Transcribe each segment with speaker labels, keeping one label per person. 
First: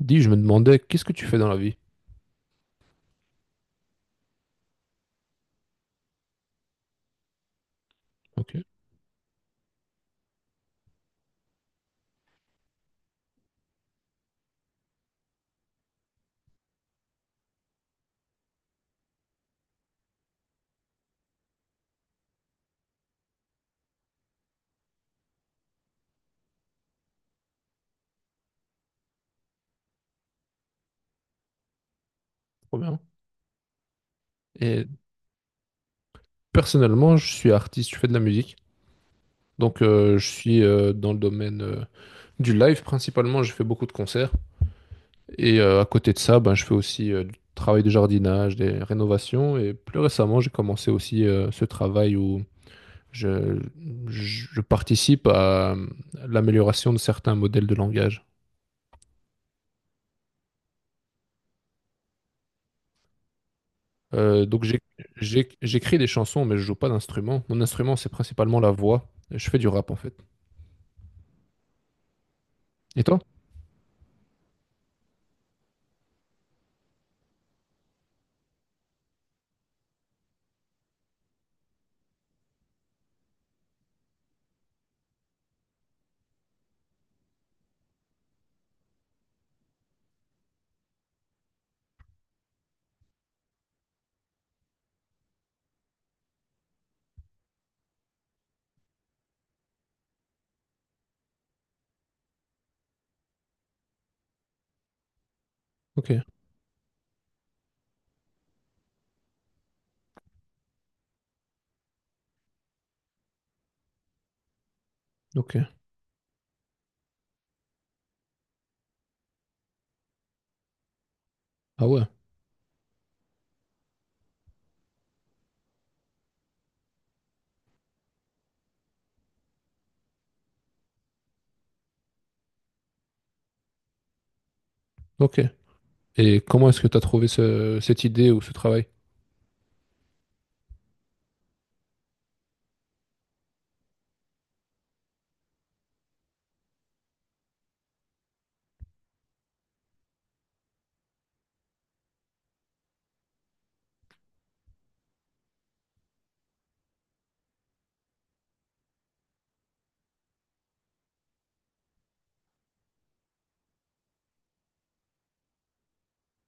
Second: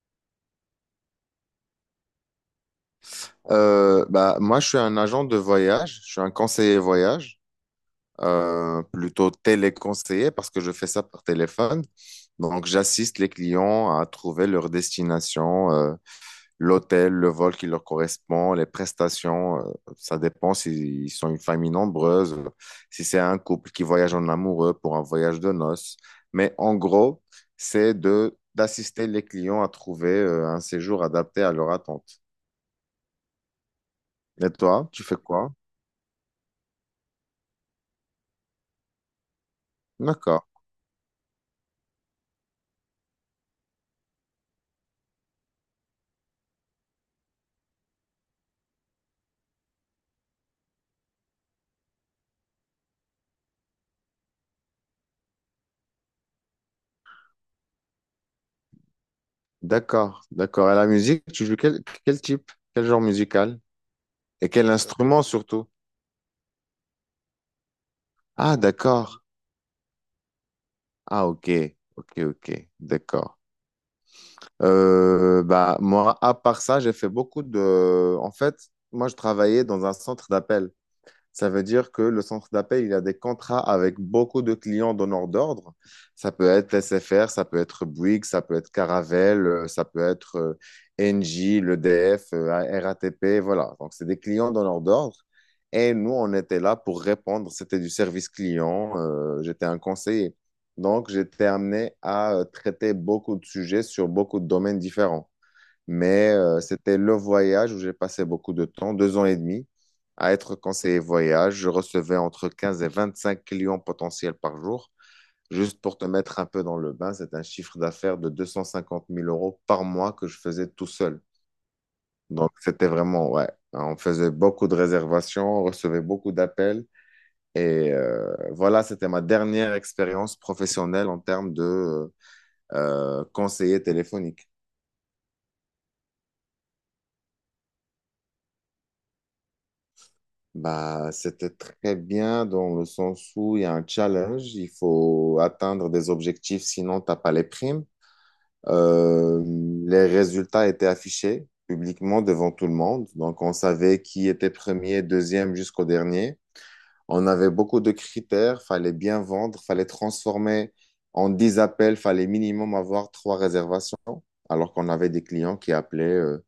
Speaker 1: Dis, je me demandais, qu'est-ce que tu fais dans la vie?
Speaker 2: Moi, je suis un agent de voyage, je suis un conseiller voyage,
Speaker 1: Ok.
Speaker 2: plutôt téléconseiller parce que je fais ça par téléphone. Donc, j'assiste les clients à trouver leur destination, l'hôtel, le vol qui leur correspond, les prestations. Ça dépend s'ils sont une famille nombreuse, si c'est un couple qui voyage en amoureux pour un voyage de noces. Mais en gros, c'est de d'assister les clients à trouver un séjour adapté à leur attente.
Speaker 1: Trop bien.
Speaker 2: Et
Speaker 1: Et
Speaker 2: toi, tu fais quoi?
Speaker 1: personnellement, je suis artiste, je fais de la musique. Donc, je
Speaker 2: D'accord.
Speaker 1: suis dans le domaine du live principalement. Je fais beaucoup de concerts. Et à côté de ça, ben, je fais aussi du travail de jardinage, des rénovations. Et plus récemment, j'ai commencé aussi ce travail où je, je participe à l'amélioration de certains modèles de langage.
Speaker 2: D'accord, d'accord. Et la musique, tu joues quel type? Quel genre musical? Et
Speaker 1: Donc
Speaker 2: quel instrument surtout?
Speaker 1: j'écris des chansons, mais je joue pas d'instrument. Mon instrument, c'est
Speaker 2: Ah,
Speaker 1: principalement la voix.
Speaker 2: d'accord.
Speaker 1: Je fais du rap en fait.
Speaker 2: Ah, ok, ok, ok,
Speaker 1: Et toi?
Speaker 2: d'accord. Moi, à part ça, j'ai fait beaucoup de... En fait, moi, je travaillais dans un centre d'appel. Ça veut dire que le centre d'appel, il a des contrats avec beaucoup de clients donneurs d'ordre. Ça peut être SFR, ça peut être Bouygues, ça peut être Caravelle, ça peut être Engie, l'EDF, RATP, voilà. Donc, c'est des clients donneurs d'ordre. Et nous, on était là pour répondre. C'était du service client. J'étais un conseiller. Donc, j'étais amené à traiter beaucoup de sujets sur beaucoup de domaines différents.
Speaker 1: Ok,
Speaker 2: Mais c'était le voyage où j'ai passé beaucoup de temps, 2 ans et demi, à être conseiller voyage. Je recevais entre 15 et 25 clients potentiels par jour.
Speaker 1: ok.
Speaker 2: Juste pour te mettre un peu dans le bain, c'est un chiffre d'affaires de 250 000 € par mois que je faisais tout seul.
Speaker 1: Ah ouais,
Speaker 2: Donc c'était vraiment, ouais, on faisait beaucoup de réservations, on recevait beaucoup d'appels. Et voilà, c'était ma dernière expérience professionnelle en termes de conseiller téléphonique.
Speaker 1: ok. Et comment est-ce que tu as trouvé cette idée ou ce travail?
Speaker 2: Bah, c'était très bien dans le sens où il y a un challenge, il faut atteindre des objectifs, sinon t'as pas les primes. Euh, les résultats étaient affichés publiquement devant tout le monde, donc on savait qui était premier, deuxième jusqu'au dernier. On avait beaucoup de critères, fallait bien vendre, fallait transformer en 10 appels, fallait minimum avoir 3 réservations, alors qu'on avait des clients qui appelaient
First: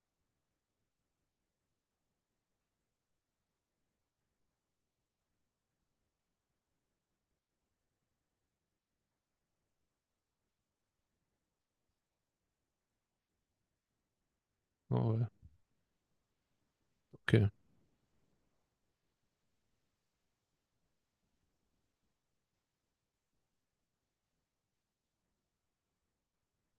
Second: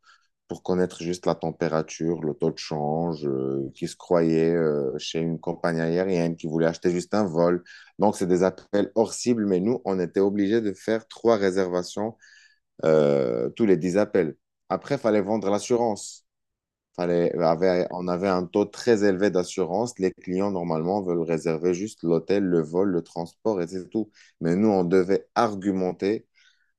Speaker 2: pour connaître juste la température, le taux de change, qui se croyait chez une compagnie aérienne, qui voulait acheter juste un vol. Donc, c'est des appels hors cible, mais nous, on était obligés de faire 3 réservations tous les 10 appels.
Speaker 1: Ah
Speaker 2: Après, il
Speaker 1: ouais,
Speaker 2: fallait vendre l'assurance.
Speaker 1: ok.
Speaker 2: On avait un taux très élevé d'assurance. Les clients, normalement, veulent réserver juste l'hôtel, le vol, le transport et c'est tout. Mais nous, on devait argumenter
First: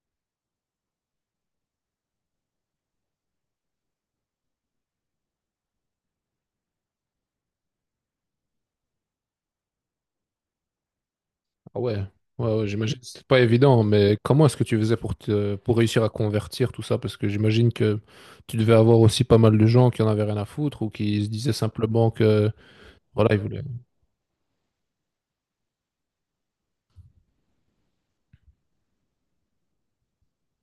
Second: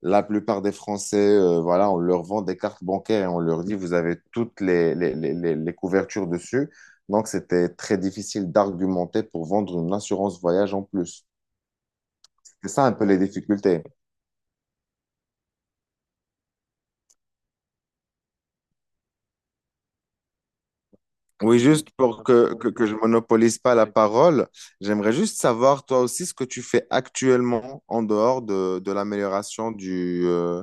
Speaker 2: la plupart des Français, voilà, on leur vend des cartes bancaires, et on leur dit vous avez toutes les couvertures dessus. Donc, c'était très difficile d'argumenter pour vendre une assurance voyage en plus.
Speaker 1: Ah ouais, ouais, ouais,
Speaker 2: C'est ça un
Speaker 1: j'imagine que
Speaker 2: peu les
Speaker 1: c'est pas évident,
Speaker 2: difficultés.
Speaker 1: mais comment est-ce que tu faisais pour te, pour réussir à convertir tout ça? Parce que j'imagine que tu devais avoir aussi pas mal de gens qui en avaient rien à foutre ou qui se disaient
Speaker 2: Oui, juste
Speaker 1: simplement
Speaker 2: pour
Speaker 1: que
Speaker 2: que je
Speaker 1: voilà, il
Speaker 2: monopolise
Speaker 1: voulait.
Speaker 2: pas la parole, j'aimerais juste savoir toi aussi ce que tu fais actuellement en dehors de l'amélioration du,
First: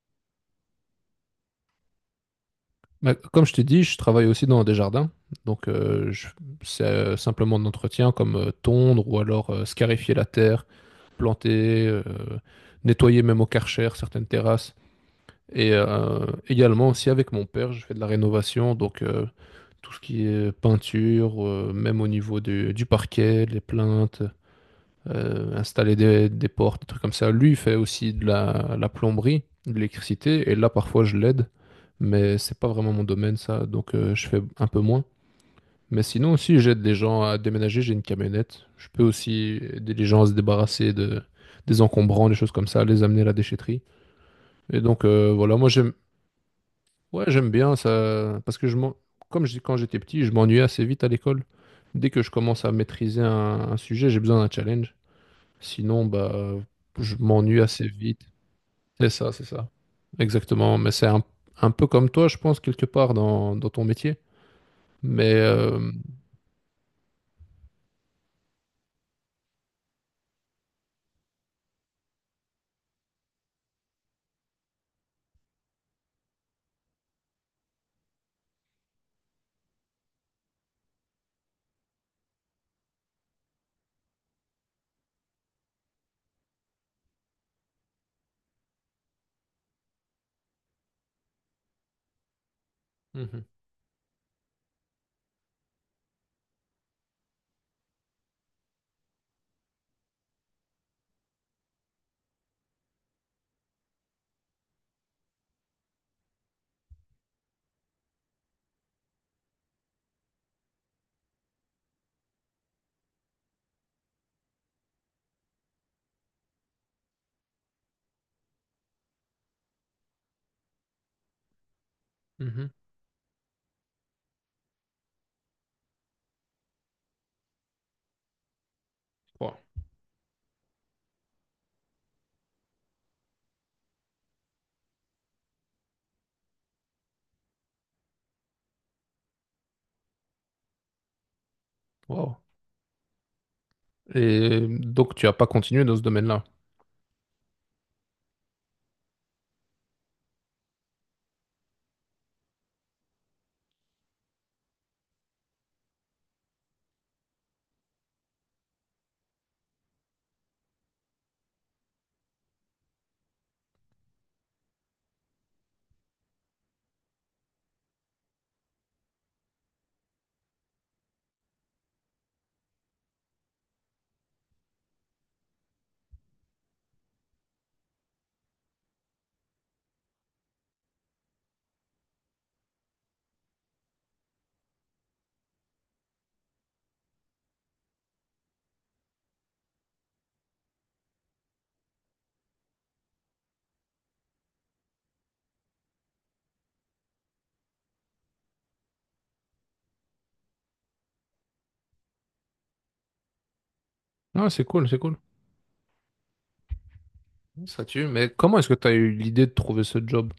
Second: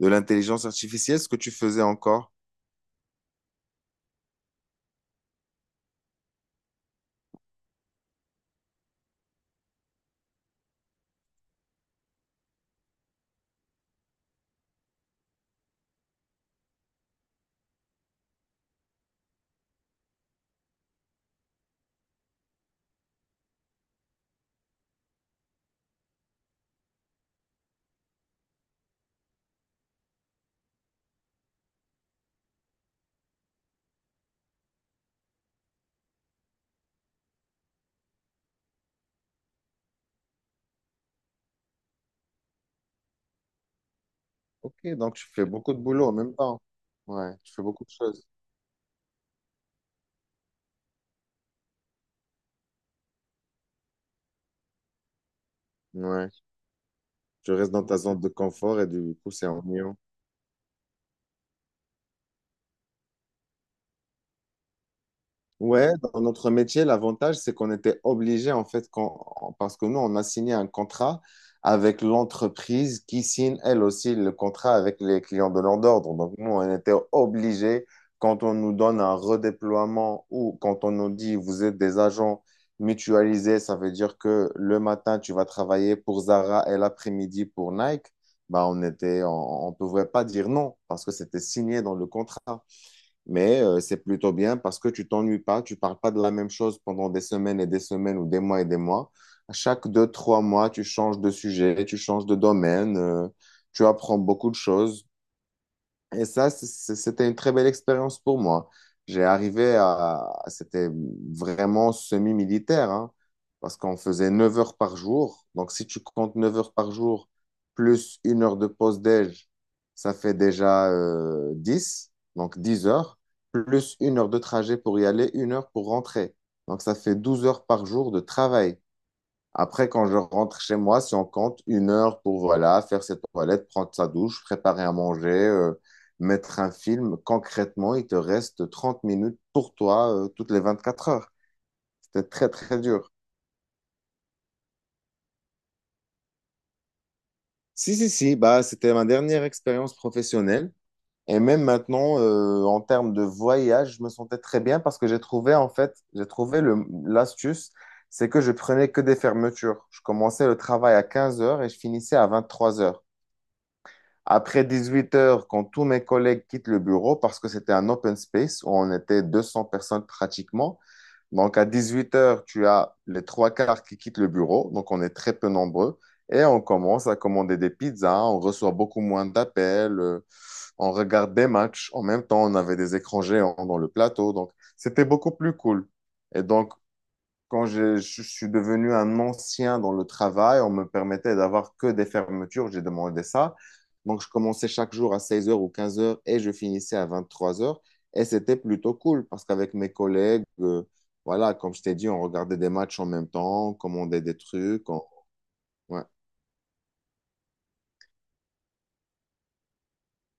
Speaker 2: de l'intelligence artificielle, ce que tu faisais encore.
Speaker 1: Mais comme je t'ai dit, je travaille aussi dans des jardins. Donc, c'est simplement de l'entretien comme tondre ou alors scarifier la terre, planter, nettoyer même au Karcher certaines terrasses. Et également aussi avec mon père, je fais de la rénovation. Donc, tout ce qui est peinture, même au niveau du parquet, les plinthes, installer des portes, des trucs comme ça. Lui, il fait aussi de la plomberie, de l'électricité, et là, parfois, je l'aide, mais c'est pas vraiment mon domaine, ça, donc je fais un peu moins. Mais sinon aussi, j'aide des gens à déménager, j'ai une camionnette. Je peux aussi aider les gens à se débarrasser de, des encombrants, des choses comme ça, les amener à la déchetterie.
Speaker 2: Ok,
Speaker 1: Et donc,
Speaker 2: donc tu fais
Speaker 1: voilà, moi,
Speaker 2: beaucoup de
Speaker 1: j'aime
Speaker 2: boulot en même temps.
Speaker 1: ouais,
Speaker 2: Ouais,
Speaker 1: j'aime
Speaker 2: tu fais
Speaker 1: bien
Speaker 2: beaucoup de choses.
Speaker 1: ça, parce que comme je, quand j'étais petit, je m'ennuyais assez vite à l'école. Dès que je commence à maîtriser un sujet, j'ai besoin d'un challenge. Sinon,
Speaker 2: Ouais.
Speaker 1: bah, je
Speaker 2: Tu
Speaker 1: m'ennuie
Speaker 2: restes dans
Speaker 1: assez
Speaker 2: ta
Speaker 1: vite.
Speaker 2: zone de confort et
Speaker 1: C'est
Speaker 2: du
Speaker 1: ça,
Speaker 2: coup,
Speaker 1: c'est
Speaker 2: c'est
Speaker 1: ça.
Speaker 2: ennuyant.
Speaker 1: Exactement. Mais c'est un peu comme toi, je pense, quelque part dans, dans ton métier. Mais...
Speaker 2: Ouais, dans notre métier, l'avantage, c'est qu'on était obligé, en fait, parce que nous, on a signé un contrat avec l'entreprise qui signe, elle aussi, le contrat avec les clients de leur ordre. Donc, nous, on était obligé, quand on nous donne un redéploiement ou quand on nous dit, vous êtes des agents mutualisés, ça veut dire que le matin, tu vas travailler pour Zara et l'après-midi pour Nike. Bah, on était, on pouvait pas dire non parce que c'était signé dans le contrat.
Speaker 1: mhm,
Speaker 2: Mais c'est plutôt bien parce que tu t'ennuies pas, tu parles pas de la même chose pendant des semaines et des semaines ou des mois et des mois. À chaque deux, trois mois, tu changes de sujet, tu changes de domaine, tu apprends beaucoup de choses. Et ça, c'était une très belle expérience pour moi. J'ai arrivé à... C'était vraiment semi-militaire, hein, parce qu'on faisait 9 heures par jour. Donc, si tu comptes 9 heures par jour, plus une heure de pause déj, ça fait déjà 10, donc
Speaker 1: mhm.
Speaker 2: 10 heures, plus une heure de trajet pour y aller, une heure pour rentrer. Donc, ça fait 12 heures par jour de travail.
Speaker 1: Wow.
Speaker 2: Après, quand je rentre chez moi, si on compte une heure pour voilà, faire ses toilettes, prendre sa douche, préparer à manger, mettre un film, concrètement, il te reste 30 minutes pour toi toutes les 24 heures. C'était
Speaker 1: Wow.
Speaker 2: très, très dur.
Speaker 1: Et donc, tu n'as pas continué dans ce domaine-là.
Speaker 2: Si, si, si, bah, c'était ma dernière expérience professionnelle. Et même maintenant, en termes de voyage, je me sentais très bien parce que j'ai trouvé, en fait, j'ai trouvé l'astuce, c'est que je prenais que des fermetures. Je commençais le travail à 15 heures et je finissais à 23 heures. Après 18 heures, quand tous mes collègues quittent le bureau, parce que c'était un open space où on était 200 personnes pratiquement, donc à 18 heures, tu as les trois quarts qui quittent le bureau, donc on est très peu nombreux, et on commence à commander des pizzas, on reçoit beaucoup moins d'appels, on regarde des matchs, en même temps on avait des écrans géants dans le plateau, donc c'était beaucoup plus cool. Et donc quand je suis devenu un ancien dans le travail, on me permettait d'avoir que des fermetures, j'ai demandé ça. Donc, je commençais chaque jour à 16 heures ou 15 heures et je finissais à vingt-trois heures. Et c'était plutôt cool parce qu'avec mes collègues, voilà, comme je t'ai dit, on regardait des matchs en même temps, on commandait des
Speaker 1: Ah, c'est cool,
Speaker 2: trucs.
Speaker 1: c'est cool.
Speaker 2: Ouais.
Speaker 1: Ça tue. Mais comment est-ce que tu as eu l'idée de trouver ce job?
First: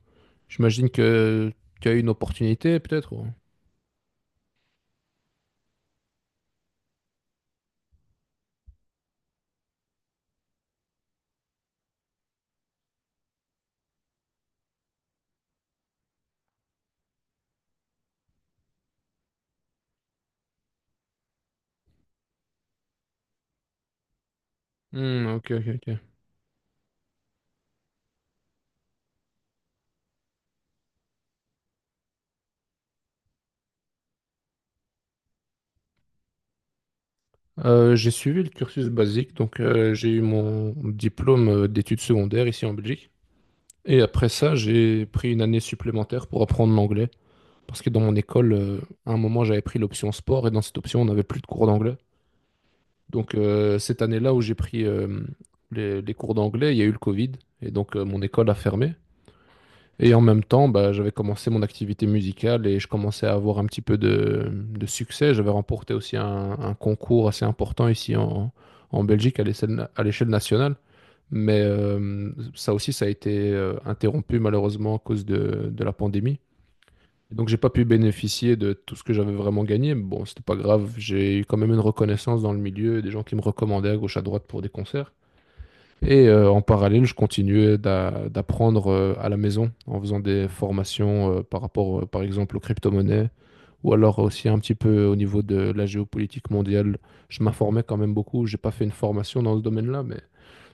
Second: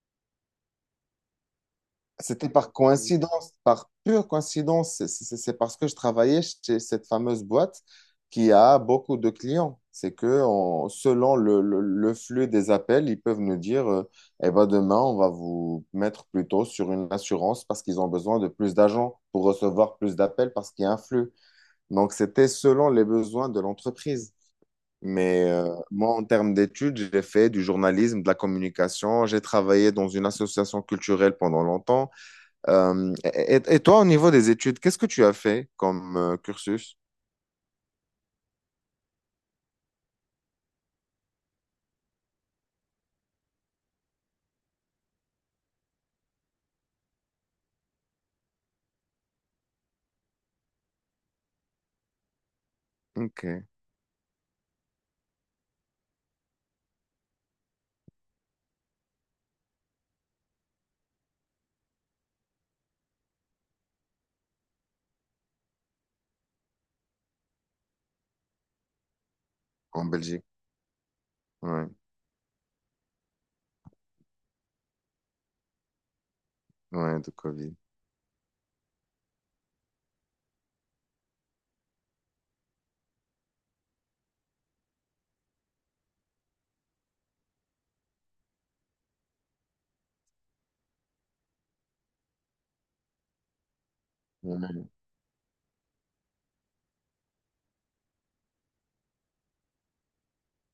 Speaker 1: J'imagine que tu as eu une
Speaker 2: C'était par
Speaker 1: opportunité, peut-être. Ou-
Speaker 2: coïncidence, par pure coïncidence. C'est parce que je travaillais chez cette fameuse boîte qui a beaucoup de clients. C'est que selon le flux des appels, ils peuvent nous dire, eh ben demain, on va vous mettre plutôt sur une assurance parce qu'ils ont besoin de plus d'agents pour recevoir plus d'appels parce qu'il y a un flux. Donc, c'était selon les besoins de l'entreprise.
Speaker 1: Hmm,
Speaker 2: Mais
Speaker 1: ok, ok, ok.
Speaker 2: moi, en termes d'études, j'ai fait du journalisme, de la communication. J'ai travaillé dans une association culturelle pendant longtemps. Et toi, au niveau des études, qu'est-ce que tu as fait comme cursus?
Speaker 1: J'ai suivi le cursus basique, donc j'ai eu mon diplôme d'études secondaires ici en Belgique. Et après ça, j'ai pris une année supplémentaire pour apprendre l'anglais. Parce que dans mon école, à un moment, j'avais pris l'option sport et dans cette option, on n'avait plus de cours d'anglais. Donc
Speaker 2: Ok,
Speaker 1: cette année-là où j'ai pris les cours d'anglais, il y a eu le Covid et donc mon école a fermé. Et en même temps, bah, j'avais commencé mon activité musicale et je commençais à avoir un petit peu de succès. J'avais remporté aussi un concours assez important ici en, en Belgique à
Speaker 2: en
Speaker 1: l'échelle
Speaker 2: Belgique.
Speaker 1: nationale. Mais
Speaker 2: Ouais,
Speaker 1: ça aussi, ça a été interrompu malheureusement à cause de la pandémie.
Speaker 2: ouais, de
Speaker 1: Et donc, j'ai pas
Speaker 2: Covid.
Speaker 1: pu bénéficier de tout ce que j'avais vraiment gagné, mais bon, c'était pas grave. J'ai eu quand même une reconnaissance dans le milieu, des gens qui me recommandaient à gauche à droite pour des concerts. Et en parallèle, je continuais d'apprendre à la maison en faisant des formations par rapport, par exemple, aux crypto-monnaies ou alors aussi un petit
Speaker 2: Ouais,
Speaker 1: peu au niveau de la géopolitique mondiale. Je m'informais quand même beaucoup. J'ai pas fait une formation dans ce domaine-là, mais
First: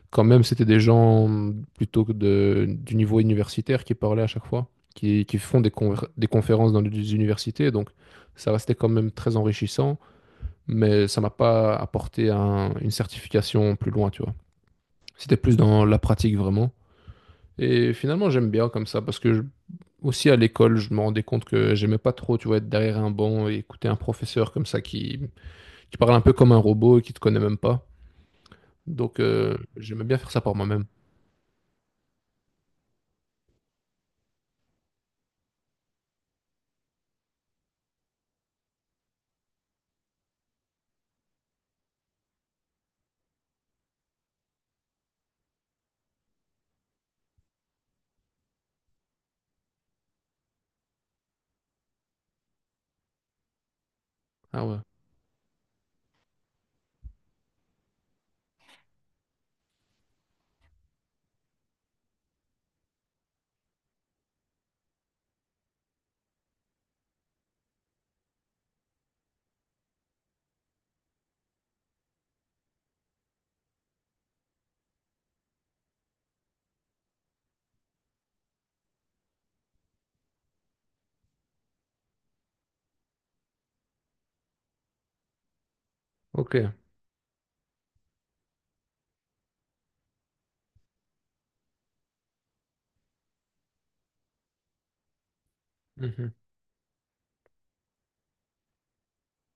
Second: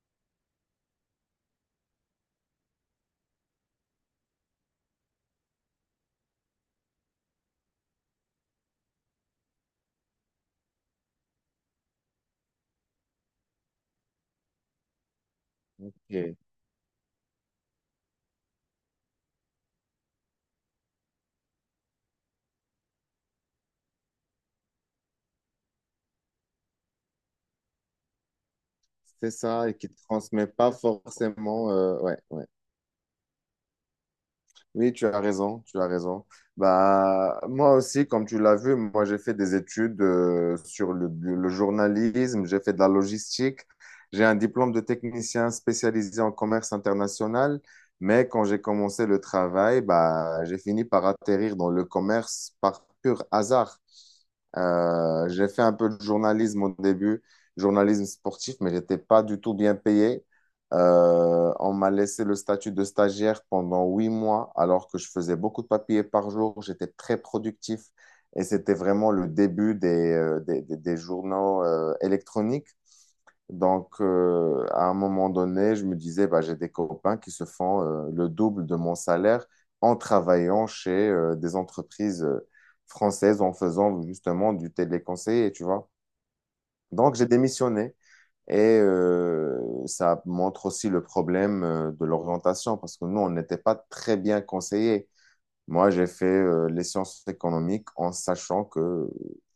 Speaker 1: quand même, c'était des gens plutôt que de, du niveau universitaire qui parlaient à chaque fois, qui font des, des conférences dans des universités. Donc, ça restait quand même très enrichissant, mais ça m'a pas apporté une certification plus loin, tu vois. C'était plus dans la pratique
Speaker 2: ok.
Speaker 1: vraiment. Et finalement, j'aime bien comme ça parce que aussi à l'école, je me rendais compte que j'aimais pas trop, tu vois, être derrière un banc et écouter un professeur comme ça qui parle un peu comme un robot et qui te connaît même pas. Donc,
Speaker 2: C'est ça, et qui ne
Speaker 1: j'aimais bien faire ça
Speaker 2: transmet
Speaker 1: par
Speaker 2: pas
Speaker 1: moi-même.
Speaker 2: forcément. Ouais, ouais. Oui, tu as raison, tu as raison. Bah, moi aussi, comme tu l'as vu, moi j'ai fait des études sur le journalisme, j'ai fait de la logistique, j'ai un diplôme de technicien spécialisé en commerce international, mais quand j'ai commencé le travail, bah, j'ai fini par atterrir dans le commerce par pur hasard.
Speaker 1: Ah ouais.
Speaker 2: J'ai fait un peu de journalisme au début, journalisme sportif, mais j'étais pas du tout bien payé. On m'a laissé le statut de stagiaire pendant 8 mois, alors que je faisais beaucoup de papiers par jour. J'étais très productif et c'était vraiment le début des, des journaux électroniques. Donc, à un moment donné, je me disais, bah, j'ai des copains qui se font le double de mon salaire en travaillant chez des entreprises françaises en faisant justement du téléconseiller, tu vois.
Speaker 1: Ok.
Speaker 2: Donc, j'ai démissionné et ça montre aussi le problème de l'orientation parce que nous, on n'était pas très bien conseillés. Moi, j'ai fait
Speaker 1: Mhm.
Speaker 2: les sciences économiques en sachant que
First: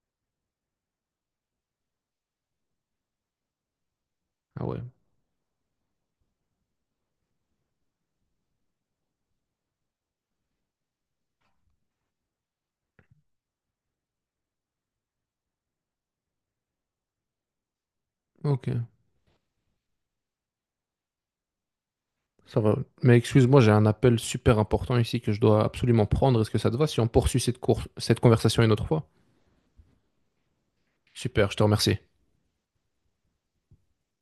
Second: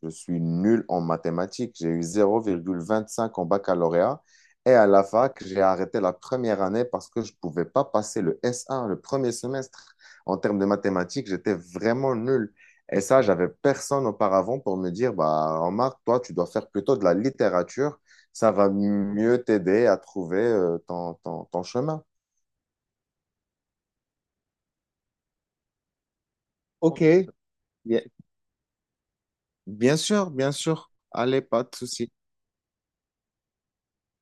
Speaker 2: je suis nul en mathématiques. J'ai eu 0,25 en baccalauréat
Speaker 1: Ah
Speaker 2: et
Speaker 1: ouais,
Speaker 2: à la fac, j'ai arrêté la première année parce que je ne pouvais pas passer le S1, le premier semestre. En termes de mathématiques, j'étais vraiment nul. Et ça, j'avais personne auparavant pour me dire, bah, remarque, toi, tu dois faire plutôt de la littérature. Ça
Speaker 1: ok,
Speaker 2: va mieux t'aider à trouver ton chemin.
Speaker 1: ça va. Mais excuse-moi, j'ai un appel super important ici que je dois absolument prendre. Est-ce que ça te va si
Speaker 2: Ok,
Speaker 1: on poursuit
Speaker 2: bien
Speaker 1: cette conversation une autre fois?
Speaker 2: bien sûr, bien sûr. Allez,
Speaker 1: Super, je te
Speaker 2: pas de
Speaker 1: remercie.
Speaker 2: souci.